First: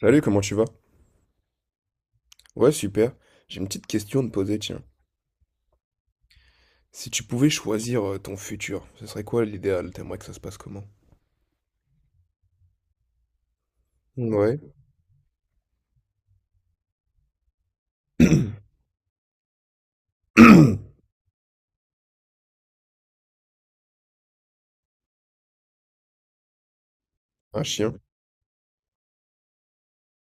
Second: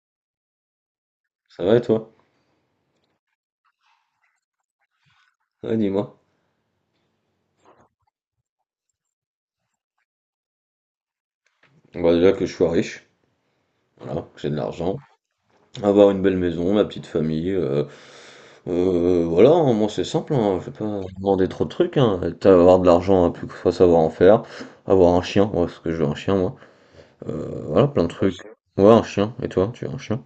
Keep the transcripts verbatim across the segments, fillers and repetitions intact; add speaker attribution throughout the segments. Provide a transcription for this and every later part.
Speaker 1: Salut, comment tu vas?
Speaker 2: Ça va et toi?
Speaker 1: Ouais, super. J'ai une petite question à te poser, tiens.
Speaker 2: Ouais, dis-moi.
Speaker 1: Si tu pouvais choisir euh, ton futur, ce serait quoi l'idéal? T'aimerais que ça se passe comment?
Speaker 2: Bah déjà que je sois riche, voilà, que j'ai de
Speaker 1: Ouais.
Speaker 2: l'argent, avoir une belle maison, ma petite famille, euh, euh, voilà, hein, moi c'est simple, hein, je vais pas demander trop de trucs, hein. T'as- Avoir de l'argent, hein, plus que faut savoir en faire, avoir un chien, ouais, parce que je veux un chien moi. Euh,
Speaker 1: Un
Speaker 2: voilà,
Speaker 1: chien.
Speaker 2: plein de trucs. Ouais, un chien, et toi, tu veux un chien?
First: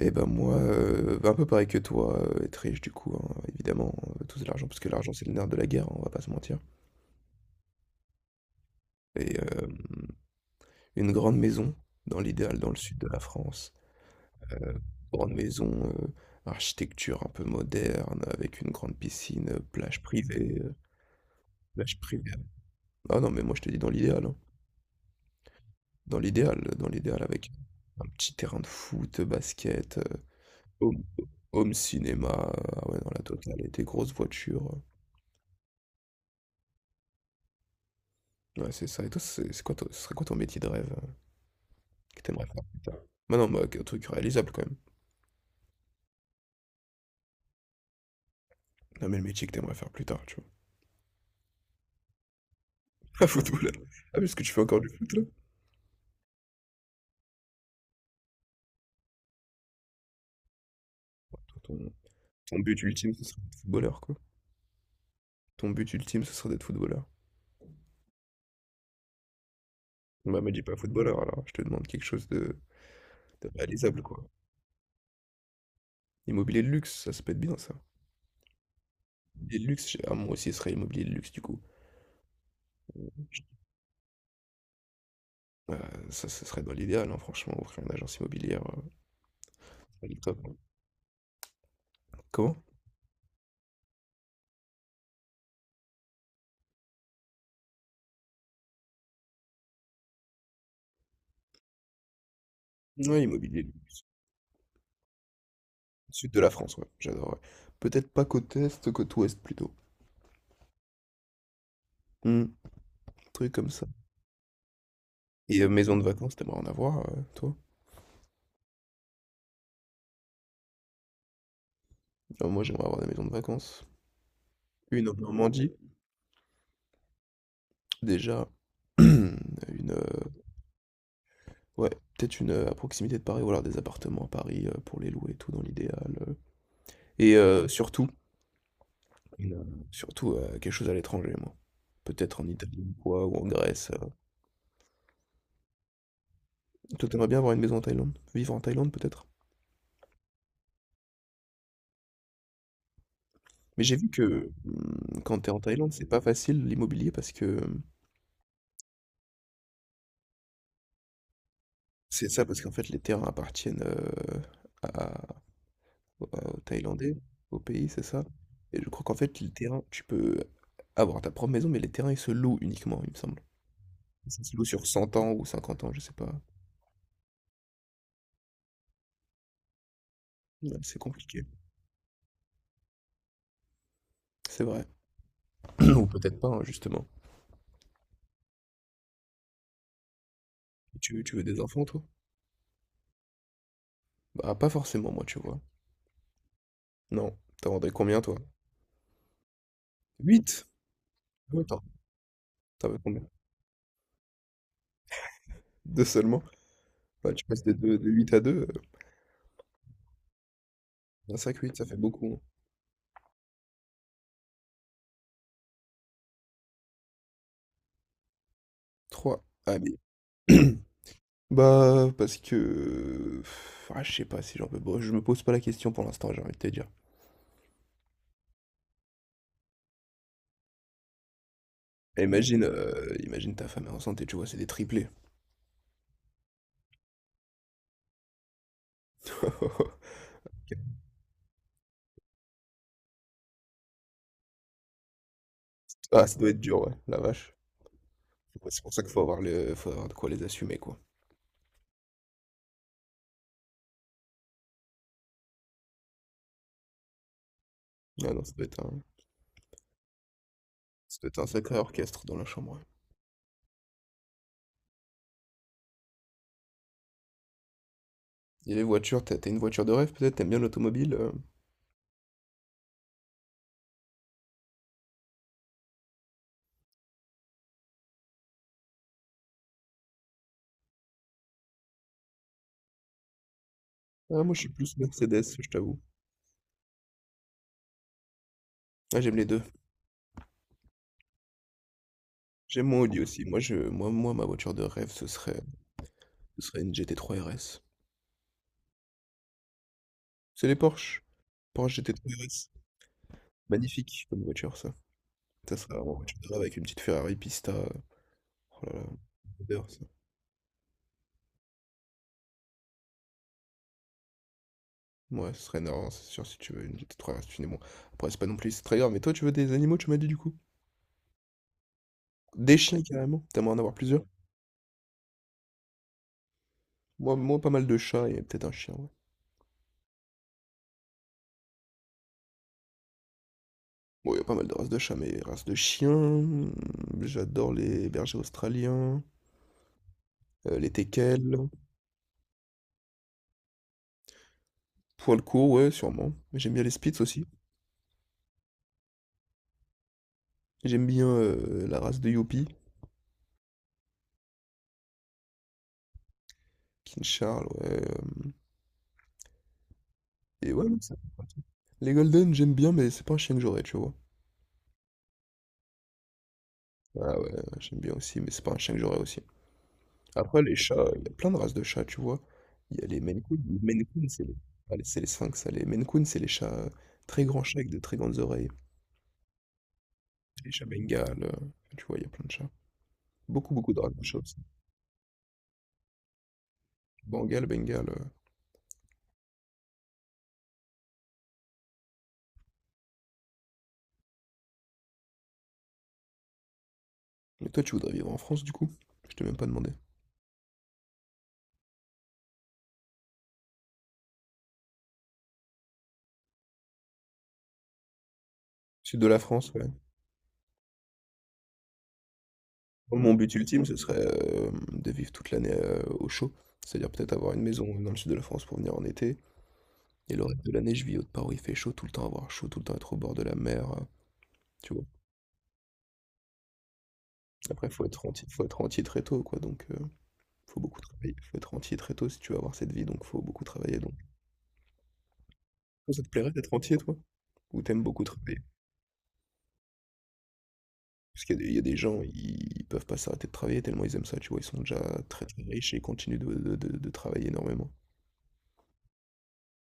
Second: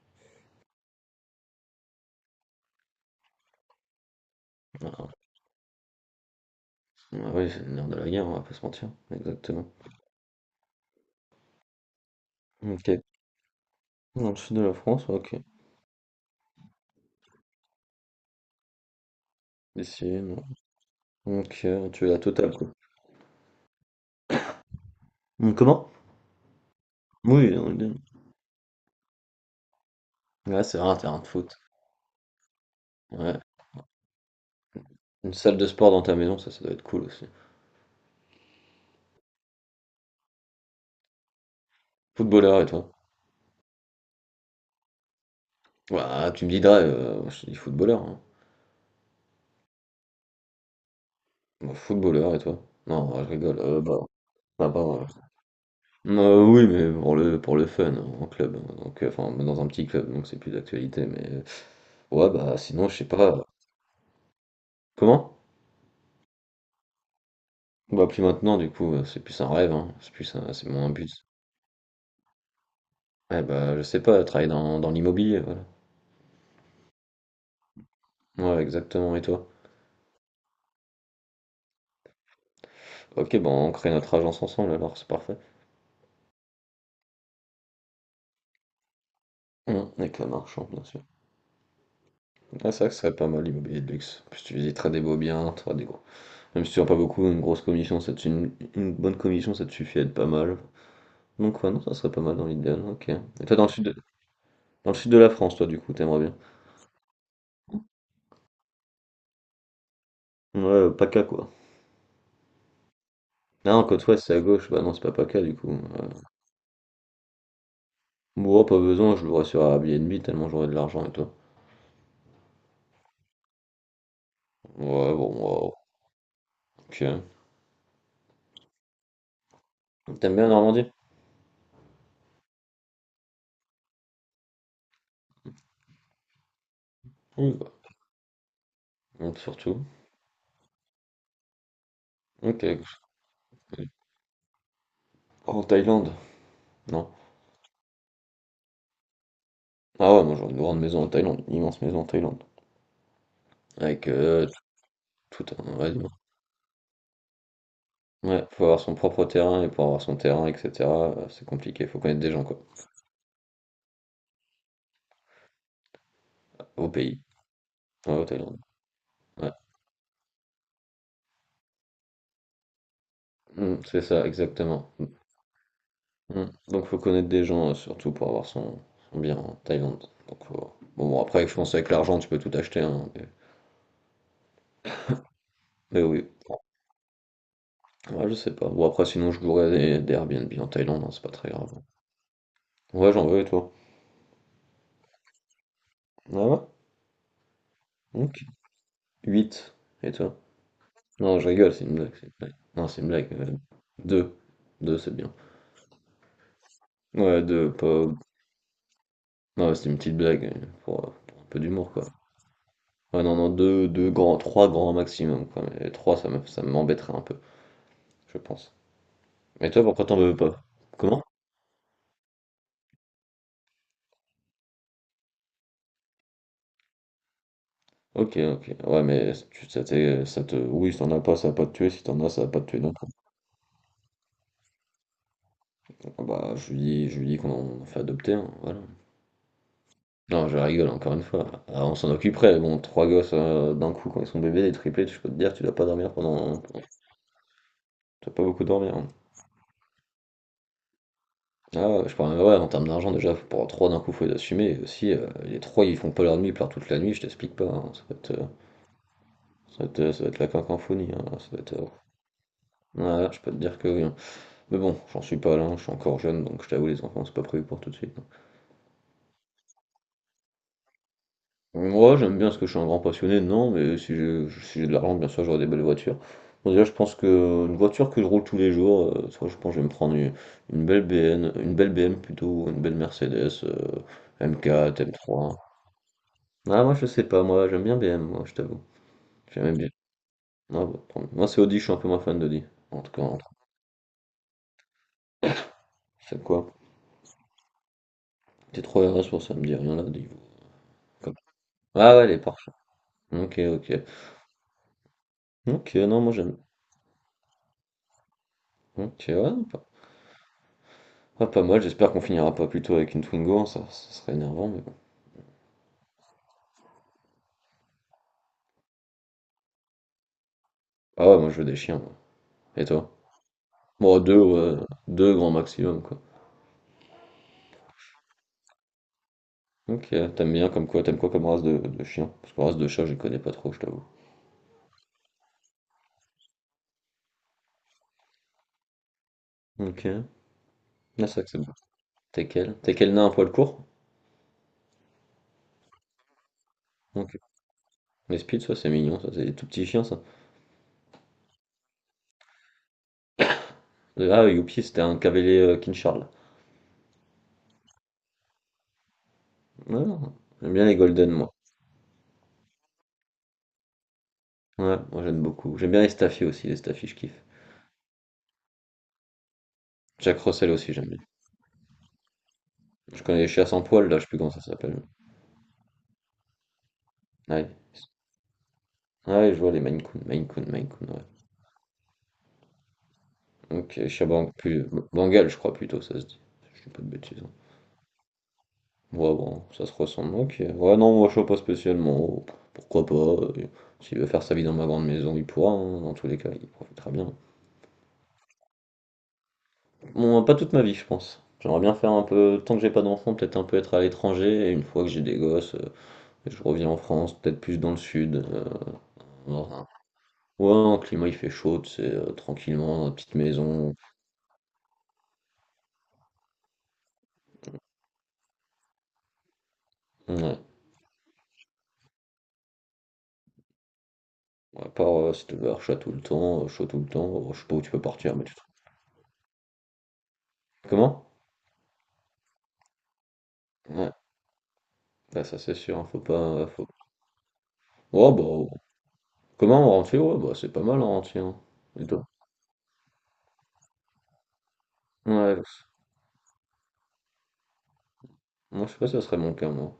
Speaker 1: Eh ben moi, euh, bah, un peu pareil que toi, euh, être riche du coup, hein, évidemment, euh, tout de l'argent, parce que l'argent
Speaker 2: Ah,
Speaker 1: c'est le nerf de la guerre, hein, on va pas se mentir.
Speaker 2: oui, c'est le nerf de la guerre, on va pas se mentir,
Speaker 1: Et euh,
Speaker 2: exactement.
Speaker 1: une grande maison, dans l'idéal, dans le sud
Speaker 2: Ok,
Speaker 1: de la France.
Speaker 2: dans le sud de
Speaker 1: Euh,
Speaker 2: la France, ouais,
Speaker 1: grande
Speaker 2: ok,
Speaker 1: maison, euh, architecture un peu moderne, avec une grande piscine, euh, plage
Speaker 2: ici, non.
Speaker 1: privée. euh,
Speaker 2: Donc euh,
Speaker 1: plage
Speaker 2: tu es la
Speaker 1: privée.
Speaker 2: totale quoi.
Speaker 1: Ah non, mais moi je te dis dans l'idéal. hein.
Speaker 2: Hum, Comment?
Speaker 1: Dans l'idéal, dans l'idéal avec
Speaker 2: Oui, on est- deux.
Speaker 1: un petit terrain de foot, basket, heu,
Speaker 2: Ouais, c'est vrai, un
Speaker 1: home
Speaker 2: terrain de foot.
Speaker 1: home cinéma, heu, ah ouais, dans la
Speaker 2: Ouais,
Speaker 1: totale et des grosses voitures, heu.
Speaker 2: une salle de sport dans ta maison, ça, ça doit être cool aussi.
Speaker 1: Ouais, c'est ça et toi, c'est c'est quoi ton ce serait quoi ton métier de rêve, heu, que t'aimerais
Speaker 2: Footballeur
Speaker 1: faire
Speaker 2: et
Speaker 1: plus
Speaker 2: toi?
Speaker 1: tard? Bah, non, bah, un truc réalisable quand même.
Speaker 2: Ouah, tu me dis drive, heu, moi, je te dis footballeur, hein.
Speaker 1: Non, mais le métier que t'aimerais faire plus tard, tu vois?
Speaker 2: Bah, footballeur et toi? Non,
Speaker 1: Un
Speaker 2: je rigole,
Speaker 1: footballeur.
Speaker 2: heu, bah,
Speaker 1: Ah, parce que tu fais
Speaker 2: bah,
Speaker 1: encore du
Speaker 2: bah,
Speaker 1: foot là?
Speaker 2: heu, oui, mais pour le pour le fun, hein, en club, hein. Donc heu, enfin dans un petit club, donc c'est plus d'actualité, mais euh,
Speaker 1: Toi, ton
Speaker 2: ouais, bah,
Speaker 1: ton but
Speaker 2: sinon, je sais
Speaker 1: ultime, ce
Speaker 2: pas,
Speaker 1: serait
Speaker 2: heu
Speaker 1: d'être footballeur, quoi.
Speaker 2: comment?
Speaker 1: Ton but ultime, ce serait d'être footballeur?
Speaker 2: Bah, plus maintenant, du coup, heu, c'est plus un rêve, hein, c'est plus
Speaker 1: Bah, me
Speaker 2: un
Speaker 1: dis
Speaker 2: c'est
Speaker 1: pas
Speaker 2: moins un but.
Speaker 1: footballeur alors, je te demande quelque chose de
Speaker 2: Eh
Speaker 1: de
Speaker 2: bah, je sais
Speaker 1: réalisable,
Speaker 2: pas,
Speaker 1: quoi.
Speaker 2: travailler dans dans l'immobilier, voilà.
Speaker 1: Immobilier de luxe, ça ça peut être bien ça.
Speaker 2: Ouais, exactement et toi?
Speaker 1: Et le luxe, j'ai- ah, moi aussi, ce serait immobilier de luxe, du coup. Heu,
Speaker 2: OK, bah, on crée notre agence ensemble alors, c'est parfait.
Speaker 1: ça, ce serait dans l'idéal, hein, franchement, ouvrir une agence immobilière, heu,
Speaker 2: Mmh,
Speaker 1: ce le
Speaker 2: avec la
Speaker 1: top, hein.
Speaker 2: marchande, bien sûr.
Speaker 1: Comment?
Speaker 2: Ah, c'est vrai que ce serait pas mal l'immobilier de luxe. Puis tu visiteras des beaux biens, t'auras des gros. Même si tu n'as pas beaucoup, une grosse commission, ça te- une, une bonne commission, ça te suffit à être pas mal. Donc ouais, non, ça serait pas mal dans l'idéal, ok.
Speaker 1: Ouais,
Speaker 2: Et toi dans
Speaker 1: immobilier
Speaker 2: le
Speaker 1: de
Speaker 2: sud de,
Speaker 1: luxe.
Speaker 2: Dans le sud de la France, toi du coup, t'aimerais
Speaker 1: Sud
Speaker 2: bien.
Speaker 1: de la France, ouais, j'adorerais. Peut-être pas côte est, côte ouest, plutôt.
Speaker 2: Ouais, euh, PACA quoi.
Speaker 1: Mmh, truc comme
Speaker 2: Ah non,
Speaker 1: ça.
Speaker 2: côte ouest c'est à gauche, bah non c'est pas PACA du
Speaker 1: Et heu,
Speaker 2: coup.
Speaker 1: maison de
Speaker 2: Euh,
Speaker 1: vacances, t'aimerais en avoir, heu, toi?
Speaker 2: Bon, pas besoin, je l'aurais sur Airbnb tellement j'aurais de l'argent et toi.
Speaker 1: Ah, moi, j'aimerais avoir des maisons de vacances. Une en
Speaker 2: Ouais, bon,
Speaker 1: Normandie,
Speaker 2: wow, ok.
Speaker 1: déjà. Une,
Speaker 2: T'aimes
Speaker 1: heu,
Speaker 2: bien Normandie?
Speaker 1: ouais, peut-être une, heu, à proximité de Paris ou alors des appartements à Paris, heu, pour les louer et tout, dans l'idéal, heu et
Speaker 2: Oui,
Speaker 1: heu,
Speaker 2: bah,
Speaker 1: surtout.
Speaker 2: donc,
Speaker 1: Et, euh,
Speaker 2: surtout.
Speaker 1: surtout euh, quelque chose à l'étranger, moi. Peut-être en Italie
Speaker 2: Ok.
Speaker 1: ou quoi, ou en Grèce. euh.
Speaker 2: En Thaïlande?
Speaker 1: Toi,
Speaker 2: Non.
Speaker 1: t'aimerais bien avoir une maison en Thaïlande? Vivre en Thaïlande, peut-être?
Speaker 2: Ah ouais, moi j'aurais une grande maison en Thaïlande, une immense maison en Thaïlande.
Speaker 1: Mais j'ai vu
Speaker 2: Avec euh,
Speaker 1: que hum, quand
Speaker 2: tout
Speaker 1: t'es
Speaker 2: tout
Speaker 1: en
Speaker 2: un.
Speaker 1: Thaïlande,
Speaker 2: Ouais,
Speaker 1: c'est
Speaker 2: dis-moi.
Speaker 1: pas facile l'immobilier parce que hum,
Speaker 2: Ouais, faut avoir son propre terrain et pour avoir son terrain, et cetera euh, C'est compliqué, faut connaître
Speaker 1: c'est
Speaker 2: des gens,
Speaker 1: ça,
Speaker 2: quoi.
Speaker 1: parce qu'en fait, les terrains appartiennent euh, à- aux
Speaker 2: Au
Speaker 1: Thaïlandais,
Speaker 2: pays.
Speaker 1: au pays, c'est
Speaker 2: Ouais,
Speaker 1: ça?
Speaker 2: au Thaïlande.
Speaker 1: Et je crois qu'en fait, les
Speaker 2: Ouais.
Speaker 1: terrains, tu peux avoir ta propre maison, mais les terrains, ils se louent uniquement, il me semble.
Speaker 2: Mm, c'est ça,
Speaker 1: Ça se loue sur
Speaker 2: exactement.
Speaker 1: cent ans ou cinquante ans, je sais pas.
Speaker 2: Mm. Donc faut connaître des gens, euh, surtout pour avoir son, son bien en Thaïlande. Donc,
Speaker 1: Ouais,
Speaker 2: faut-
Speaker 1: c'est
Speaker 2: bon, bon,
Speaker 1: compliqué.
Speaker 2: après, je pense avec l'argent, tu peux tout acheter, hein, mais...
Speaker 1: C'est vrai.
Speaker 2: mais
Speaker 1: Ou
Speaker 2: oui.
Speaker 1: peut-être pas, hein, justement.
Speaker 2: Ouais, je sais pas. Bon, après, sinon, je louerais des, des Airbnb en Thaïlande, hein, c'est
Speaker 1: Tu,
Speaker 2: pas
Speaker 1: tu veux
Speaker 2: très
Speaker 1: des
Speaker 2: grave.
Speaker 1: enfants, toi?
Speaker 2: Ouais, j'en veux, et toi?
Speaker 1: Bah, pas forcément, moi, tu vois.
Speaker 2: Ah ouais?
Speaker 1: Non. T'en vendrais combien, toi?
Speaker 2: Ok. huit. Et toi?
Speaker 1: Huit.
Speaker 2: Non, je rigole,
Speaker 1: Attends,
Speaker 2: c'est une blague, c'est une blague. Non,
Speaker 1: t'en veux
Speaker 2: c'est une
Speaker 1: combien?
Speaker 2: blague. Euh, deux. Deux, c'est bien.
Speaker 1: Deux seulement? Bah,
Speaker 2: Ouais,
Speaker 1: tu passes de,
Speaker 2: deux,
Speaker 1: deux de
Speaker 2: pas.
Speaker 1: huit à deux euh,
Speaker 2: Non, c'est une petite blague, euh, pour, euh,
Speaker 1: un
Speaker 2: pour un
Speaker 1: sac
Speaker 2: peu
Speaker 1: huit, ça
Speaker 2: d'humour,
Speaker 1: fait
Speaker 2: quoi.
Speaker 1: beaucoup. hein.
Speaker 2: Ouais, non, non, deux, deux grands, trois grands maximum, quoi. Mais trois, ça me, ça m'embêterait un peu, je pense.
Speaker 1: Trois.
Speaker 2: Mais
Speaker 1: Ah,
Speaker 2: toi, pourquoi t'en veux pas?
Speaker 1: mais...
Speaker 2: Comment?
Speaker 1: Bah, parce que... Ah, je sais pas si j'en peux... Bon, je me pose pas la question pour l'instant, j'ai envie de te dire.
Speaker 2: Ok, ok. Ouais, mais tu, ça, t'est- ça te. Oui, si t'en as pas, ça va pas te tuer. Si t'en as, ça va pas
Speaker 1: Imagine,
Speaker 2: te tuer non plus.
Speaker 1: euh, imagine ta femme est enceinte et tu vois, c'est des triplés.
Speaker 2: Ah bah, je lui dis, je lui dis qu'on en fait adopter, hein, voilà. Non, je rigole, encore une fois. Ah, on s'en occuperait, bon, trois gosses, euh, d'un coup quand ils sont bébés, des triplés, je peux te dire, tu dois pas dormir
Speaker 1: Ah, ça doit être
Speaker 2: pendant. Tu
Speaker 1: dur, ouais, la vache.
Speaker 2: dois pas beaucoup
Speaker 1: Ouais, c'est pour
Speaker 2: dormir,
Speaker 1: ça
Speaker 2: hein.
Speaker 1: qu'il faut avoir le... faut avoir de quoi les assumer, quoi.
Speaker 2: Ah, ouais, je parle, même ouais, en termes d'argent, déjà, faut- pour trois d'un coup, faut les assumer. Et aussi, euh, les trois, ils font pas leur nuit, ils pleurent toute la nuit, je t'explique pas, hein. Ça va être,
Speaker 1: Ah non,
Speaker 2: euh,
Speaker 1: ça doit être un...
Speaker 2: ça va être, euh, ça va être la cacomphonie,
Speaker 1: ça
Speaker 2: hein.
Speaker 1: doit être un
Speaker 2: Ça va
Speaker 1: sacré
Speaker 2: être.
Speaker 1: orchestre dans la chambre. ouais.
Speaker 2: Euh, ouais, je peux te dire que oui, hein. Mais bon, j'en suis pas là, hein. Je suis encore jeune, donc je t'avoue, les enfants, c'est pas prévu pour tout de suite, hein.
Speaker 1: Et les voitures, t'as t'as une voiture de rêve peut-être? T'aimes bien l'automobile? euh
Speaker 2: Moi, j'aime bien parce que je suis un grand passionné, non, mais si j'ai si j'ai de l'argent, bien sûr, j'aurai des belles voitures. Bon, déjà, je pense que une voiture que je roule tous les jours, euh, soit je pense que je vais me prendre une, une belle B N, une belle B M plutôt, une belle Mercedes, euh,
Speaker 1: Ah, moi je suis plus
Speaker 2: M quatre,
Speaker 1: Mercedes,
Speaker 2: M trois.
Speaker 1: je t'avoue.
Speaker 2: Ah, moi, je sais pas, moi, j'aime bien B M, moi, je t'avoue.
Speaker 1: Ah, j'aime les deux.
Speaker 2: J'aime bien. Ah, bah, tant mieux. Moi, c'est Audi, je suis un peu moins fan d'Audi.
Speaker 1: J'aime
Speaker 2: En
Speaker 1: mon
Speaker 2: tout
Speaker 1: Audi
Speaker 2: cas,
Speaker 1: aussi.
Speaker 2: entre-
Speaker 1: Moi, je, moi, moi, ma voiture de rêve, ce serait,
Speaker 2: C'est
Speaker 1: ce
Speaker 2: quoi?
Speaker 1: serait une G T trois R S.
Speaker 2: T trois R S, pour ça me dit rien là, dis-vous.
Speaker 1: C'est les Porsche.
Speaker 2: Comme-
Speaker 1: Porsche
Speaker 2: Ah, ouais, elle
Speaker 1: G T trois
Speaker 2: est
Speaker 1: R S.
Speaker 2: parfaite. Ok, ok.
Speaker 1: Magnifique comme voiture, ça. Ça serait
Speaker 2: Ok,
Speaker 1: vraiment une
Speaker 2: non, moi,
Speaker 1: voiture de
Speaker 2: j'aime.
Speaker 1: rêve avec une petite Ferrari Pista. Oh là là,
Speaker 2: Ok, ouais,
Speaker 1: j'adore ça.
Speaker 2: ah, pas mal, j'espère qu'on finira pas plutôt avec une Twingo, hein, ça, ça serait énervant, mais bon.
Speaker 1: Ouais, ce serait énorme, c'est sûr, si tu veux une G T trois R S, bon. Après, c'est pas non plus c'est très grave, mais toi, tu veux des animaux, tu m'as dit du coup?
Speaker 2: Ah ouais, moi je veux des chiens, moi.
Speaker 1: Des
Speaker 2: Et
Speaker 1: chiens
Speaker 2: toi?
Speaker 1: carrément? T'aimerais en avoir
Speaker 2: Moi,
Speaker 1: plusieurs?
Speaker 2: deux, ouais, deux grand maximum, quoi.
Speaker 1: Moi, moi, pas mal de chats et peut-être un chien.
Speaker 2: Ok, t'aimes bien comme quoi, t'aimes quoi comme race de, de chien? Parce que race de chat, je les connais pas trop, je t'avoue.
Speaker 1: Bon, il y a pas mal de races de chats, mais races de chiens, mmh, j'adore les bergers australiens,
Speaker 2: Ok, ah,
Speaker 1: heu, les
Speaker 2: c'est vrai que c'est
Speaker 1: teckels,
Speaker 2: bon. T'es quel? T'es quel nain à poil court?
Speaker 1: poil court ouais, sûrement. J'aime bien les spitz
Speaker 2: Ok.
Speaker 1: aussi.
Speaker 2: Les Spitz, ça c'est mignon, ça c'est des tout petits chiens, ça.
Speaker 1: J'aime bien, heu, la race de Yoppie,
Speaker 2: Ah, Youpi, c'était un cavalier, euh, King Charles.
Speaker 1: King Charles, ouais, hem
Speaker 2: Ouais, non,
Speaker 1: et
Speaker 2: j'aime bien
Speaker 1: ouais, non,
Speaker 2: les
Speaker 1: ça
Speaker 2: Golden,
Speaker 1: fait
Speaker 2: moi.
Speaker 1: partie. Les golden, j'aime bien, mais c'est pas un chien que j'aurais, tu vois?
Speaker 2: Ouais, moi j'aime beaucoup. J'aime bien les Staffy aussi, les Staffy, je
Speaker 1: Ah
Speaker 2: kiffe.
Speaker 1: ouais, j'aime bien aussi, mais c'est pas un chien que j'aurais aussi.
Speaker 2: Jack
Speaker 1: Après
Speaker 2: Russell
Speaker 1: les
Speaker 2: aussi,
Speaker 1: chats,
Speaker 2: j'aime bien.
Speaker 1: il y a plein de races de chats, tu vois? Il y a les
Speaker 2: Je
Speaker 1: Maine
Speaker 2: connais les
Speaker 1: Coon,
Speaker 2: chiens
Speaker 1: les
Speaker 2: sans
Speaker 1: Maine
Speaker 2: poil, là, je
Speaker 1: Coon,
Speaker 2: sais plus
Speaker 1: c'est
Speaker 2: comment
Speaker 1: les
Speaker 2: ça
Speaker 1: ah,
Speaker 2: s'appelle.
Speaker 1: les c'est les sphinx, ça. Les Maine Coon, c'est les chats, heu, très grands
Speaker 2: Ouais.
Speaker 1: chats avec de très grandes oreilles.
Speaker 2: Ah ouais, je vois les Maine Coon, Maine Coon,
Speaker 1: Les chats
Speaker 2: Maine Coon, ouais.
Speaker 1: bengales, euh, enfin, tu vois, il y a plein de chats. Beaucoup, beaucoup de
Speaker 2: Ok,
Speaker 1: races de chats
Speaker 2: Chabang,
Speaker 1: aussi.
Speaker 2: plus Bengale, je crois plutôt, ça se dit. Je dis pas de bêtises, hein.
Speaker 1: Bengale, Bengale. euh.
Speaker 2: Ouais, bon, ça se ressemble. Ok. Ouais, non, moi je vois pas spécialement. Oh, pourquoi pas? euh, S'il veut faire sa vie dans ma grande maison, il pourra, hein. Dans tous les cas, il profitera bien.
Speaker 1: Mais toi, tu voudrais vivre en France, du coup? Je t'ai même pas demandé.
Speaker 2: Bon, pas toute ma vie, je pense. J'aimerais bien faire un peu, tant que j'ai pas d'enfants, peut-être un peu être à l'étranger. Et une fois que j'ai des gosses, euh, je reviens en France, peut-être plus dans le sud. euh,
Speaker 1: Sud de la France,
Speaker 2: dans
Speaker 1: ouais.
Speaker 2: un- Ouais, un climat il fait chaud, c'est tranquillement, dans la
Speaker 1: Moi, mon
Speaker 2: petite
Speaker 1: but ultime, ce
Speaker 2: maison.
Speaker 1: serait euh, de vivre toute l'année euh, au chaud. C'est-à-dire peut-être avoir une maison dans le sud de la France pour venir en été. Et le
Speaker 2: Ouais,
Speaker 1: reste de l'année, je vis au part où il fait chaud, tout le temps avoir chaud, tout le temps être au bord de la mer, euh,
Speaker 2: ouais. À
Speaker 1: tu vois.
Speaker 2: part, heu, si tu vas chaud tout le temps, heu, chaud tout le temps, heu, je sais pas où
Speaker 1: Après,
Speaker 2: tu peux
Speaker 1: faut être
Speaker 2: partir, mais
Speaker 1: rentier,
Speaker 2: tu te
Speaker 1: faut être rentier très tôt, quoi. Donc, euh, faut beaucoup
Speaker 2: comment?
Speaker 1: travailler. Faut être rentier très tôt si tu veux avoir cette vie, donc faut beaucoup travailler.
Speaker 2: Ouais,
Speaker 1: Donc,
Speaker 2: bah, ça c'est sûr, hein,
Speaker 1: Toi,
Speaker 2: faut
Speaker 1: ça te
Speaker 2: pas,
Speaker 1: plairait
Speaker 2: euh,
Speaker 1: d'être
Speaker 2: faut,
Speaker 1: rentier, toi? Ou t'aimes beaucoup
Speaker 2: oh bah,
Speaker 1: travailler?
Speaker 2: euh, comment? En rentier? Ouais, bah, c'est pas mal en rentier,
Speaker 1: Parce
Speaker 2: hein,
Speaker 1: qu'il y a des il y a des
Speaker 2: et
Speaker 1: gens,
Speaker 2: toi?
Speaker 1: ils peuvent pas s'arrêter de travailler tellement ils aiment ça, tu vois? Ils sont déjà très,
Speaker 2: Ouais,
Speaker 1: très
Speaker 2: bah, c'est-
Speaker 1: riches et ils continuent de de de de travailler énormément.
Speaker 2: moi je sais pas si ça serait mon cas, moi,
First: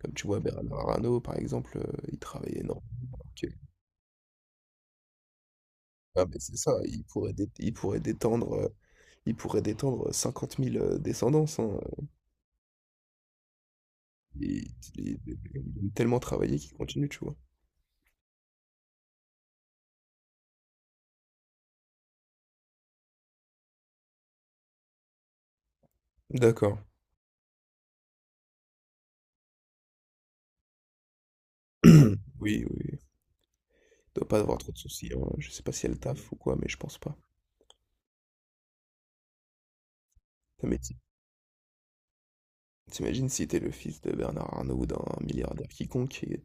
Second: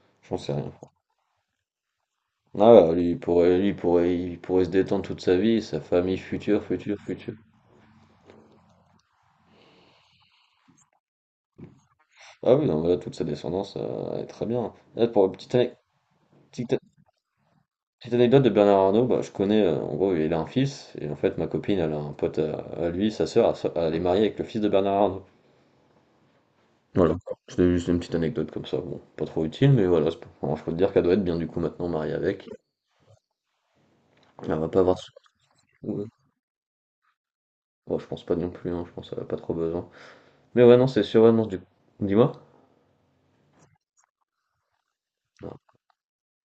Speaker 1: Comme tu
Speaker 2: j'en
Speaker 1: vois
Speaker 2: sais rien.
Speaker 1: Bernard Arnault par exemple, heu, il travaille
Speaker 2: Ah, ouais, lui,
Speaker 1: énormément.
Speaker 2: il
Speaker 1: OK.
Speaker 2: pourrait lui, il pourrait il pourrait se détendre toute sa vie, sa famille
Speaker 1: Ah mais c'est
Speaker 2: future,
Speaker 1: ça,
Speaker 2: future,
Speaker 1: il pourrait
Speaker 2: future.
Speaker 1: dét il pourrait détendre, heu, il pourrait détendre, cinquante mille heu, descendances, hein,
Speaker 2: Ah oui, non, mais là, toute sa descendance, heu, elle est très bien,
Speaker 1: il
Speaker 2: hein. Là,
Speaker 1: il
Speaker 2: pour la petite
Speaker 1: il
Speaker 2: ane
Speaker 1: aime tellement travailler qu'il
Speaker 2: petite
Speaker 1: continue, tu vois?
Speaker 2: Petite anecdote de Bernard Arnault, bah, je connais, euh, en gros, il a un fils, et en fait, ma copine, elle a un pote à, à lui, sa sœur, elle so- elle est mariée avec le fils de Bernard Arnault.
Speaker 1: D'accord.
Speaker 2: Voilà, c'était juste une petite anecdote comme ça, bon, pas trop utile, mais voilà, c'est pas- alors, je peux te dire qu'elle doit être bien du coup maintenant mariée avec.
Speaker 1: Oui, oui, oui. Doit pas
Speaker 2: Elle
Speaker 1: avoir
Speaker 2: va
Speaker 1: trop de
Speaker 2: pas avoir. ce-
Speaker 1: soucis, hein. Je sais pas si elle
Speaker 2: Ouais.
Speaker 1: taffe ou quoi, mais je pense pas.
Speaker 2: Oh, je pense pas non plus, hein, je pense qu'elle a pas trop besoin. Mais
Speaker 1: Putain
Speaker 2: ouais,
Speaker 1: mais
Speaker 2: non,
Speaker 1: ti
Speaker 2: c'est sûr, ouais, non, du dis-moi?
Speaker 1: tu si t'es le fils de Bernard Arnault ou d'un
Speaker 2: Non.
Speaker 1: milliardaire quiconque et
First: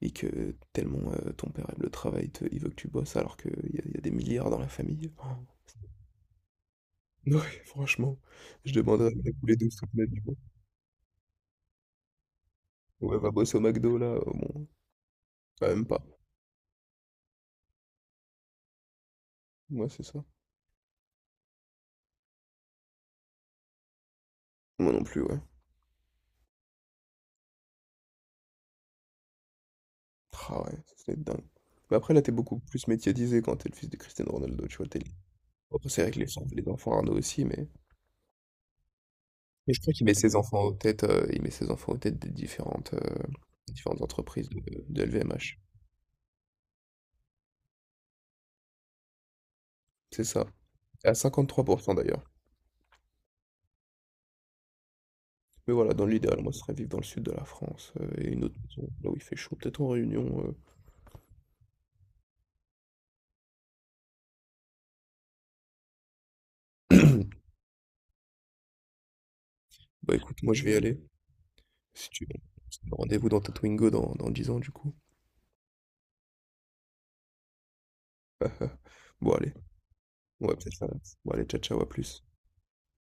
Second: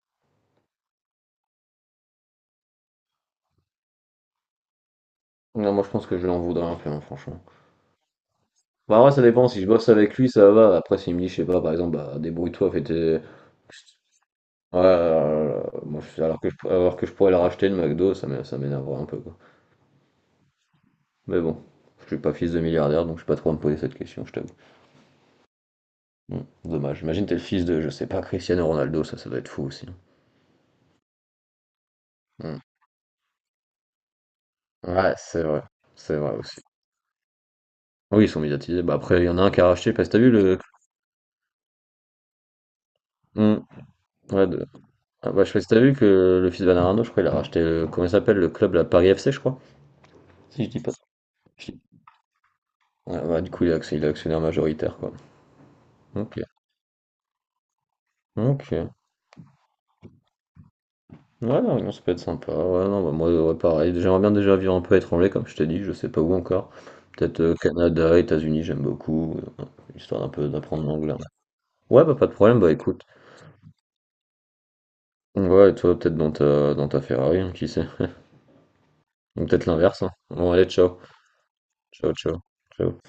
Speaker 1: et que tellement euh, ton père aime le travail, te- il veut que tu bosses alors qu'il y, a il y a des milliards dans la famille. Oh.
Speaker 2: Non, moi je pense que je l'en voudrais un peu, hein, franchement.
Speaker 1: Ouais, franchement, je
Speaker 2: Bah
Speaker 1: demanderais
Speaker 2: ouais, ça
Speaker 1: à tous
Speaker 2: dépend,
Speaker 1: les
Speaker 2: si je
Speaker 1: deux
Speaker 2: bosse
Speaker 1: toute ma
Speaker 2: avec
Speaker 1: vie,
Speaker 2: lui,
Speaker 1: moi.
Speaker 2: ça va, après s'il me dit, je sais pas, par exemple, bah débrouille-toi, fais
Speaker 1: Ouais,
Speaker 2: tes...
Speaker 1: va bosser au McDo là, euh, bon,
Speaker 2: Ouais,
Speaker 1: bah,
Speaker 2: alors,
Speaker 1: même
Speaker 2: moi,
Speaker 1: pas.
Speaker 2: je- alors que je, alors que je pourrais le racheter le McDo, ça m'é- ça m'énerverait un peu quoi.
Speaker 1: Moi, c'est ça.
Speaker 2: Mais bon, je suis pas fils de milliardaire, donc je suis pas trop à me poser cette question, je t'avoue.
Speaker 1: Moi non plus, ouais.
Speaker 2: Hmm, dommage. Imagine t'es le fils de, je sais pas, Cristiano Ronaldo, ça, ça doit être fou aussi.
Speaker 1: Ah ouais, ça c'est dingue. Mais après, là, t'es
Speaker 2: Hmm.
Speaker 1: beaucoup plus médiatisé quand t'es le fils de Cristiano Ronaldo, tu vois. t'es-
Speaker 2: Ouais, c'est vrai,
Speaker 1: Après, c'est vrai
Speaker 2: c'est
Speaker 1: que les,
Speaker 2: vrai aussi.
Speaker 1: les enfants Arnaud aussi, mais.
Speaker 2: Oui, ils sont médiatisés. Bah après, il y en a un qui a
Speaker 1: Mais je crois
Speaker 2: racheté,
Speaker 1: qu'il
Speaker 2: parce
Speaker 1: met
Speaker 2: que t'as vu
Speaker 1: ses
Speaker 2: le.
Speaker 1: enfants aux têtes, euh, il met ses enfants aux têtes des différentes, euh,
Speaker 2: Hmm,
Speaker 1: des différentes entreprises
Speaker 2: ouais,
Speaker 1: de,
Speaker 2: de-
Speaker 1: de
Speaker 2: ah, bah, je sais
Speaker 1: L V M H.
Speaker 2: pas si t'as vu que le fils de Bernardo, je crois, il a racheté, le- comment il s'appelle, le club, la Paris F C, je crois.
Speaker 1: C'est ça.
Speaker 2: Si je dis pas.
Speaker 1: À cinquante-trois
Speaker 2: je
Speaker 1: pour
Speaker 2: dis-
Speaker 1: cent d'ailleurs.
Speaker 2: Ouais, bah, du coup, il est actionnaire il est actionnaire majoritaire quoi.
Speaker 1: Mais voilà, dans
Speaker 2: Ok.
Speaker 1: l'idéal, moi, ce serait vivre dans le sud de la France euh, et une autre maison,
Speaker 2: Ok.
Speaker 1: là où il fait chaud, peut-être en Réunion.
Speaker 2: Ouais, la Réunion, ça peut être sympa. Ouais, non, bah, moi, ouais, pareil. J'aimerais bien déjà vivre un peu à l'étranger, comme je t'ai dit, je sais pas où encore.
Speaker 1: euh.
Speaker 2: Peut-être, euh, Canada, États-Unis, j'aime beaucoup, euh,
Speaker 1: Bah
Speaker 2: histoire d'un
Speaker 1: écoute,
Speaker 2: peu
Speaker 1: moi, je vais y
Speaker 2: d'apprendre
Speaker 1: aller.
Speaker 2: l'anglais. Ouais,
Speaker 1: Si
Speaker 2: bah
Speaker 1: tu
Speaker 2: pas de
Speaker 1: veux.
Speaker 2: problème, bah écoute.
Speaker 1: Rendez-vous dans Tatwingo dans, dans dix ans, du coup.
Speaker 2: Ouais, et toi, peut-être dans ta, dans ta Ferrari, hein, qui sait.
Speaker 1: Ah, bon,
Speaker 2: Ou
Speaker 1: allez.
Speaker 2: peut-être l'inverse, hein. Bon,
Speaker 1: Ouais,
Speaker 2: allez,
Speaker 1: peut-être ça.
Speaker 2: ciao.
Speaker 1: Bon, allez, ciao, ciao, à
Speaker 2: Ciao,
Speaker 1: plus.
Speaker 2: ciao. Ciao.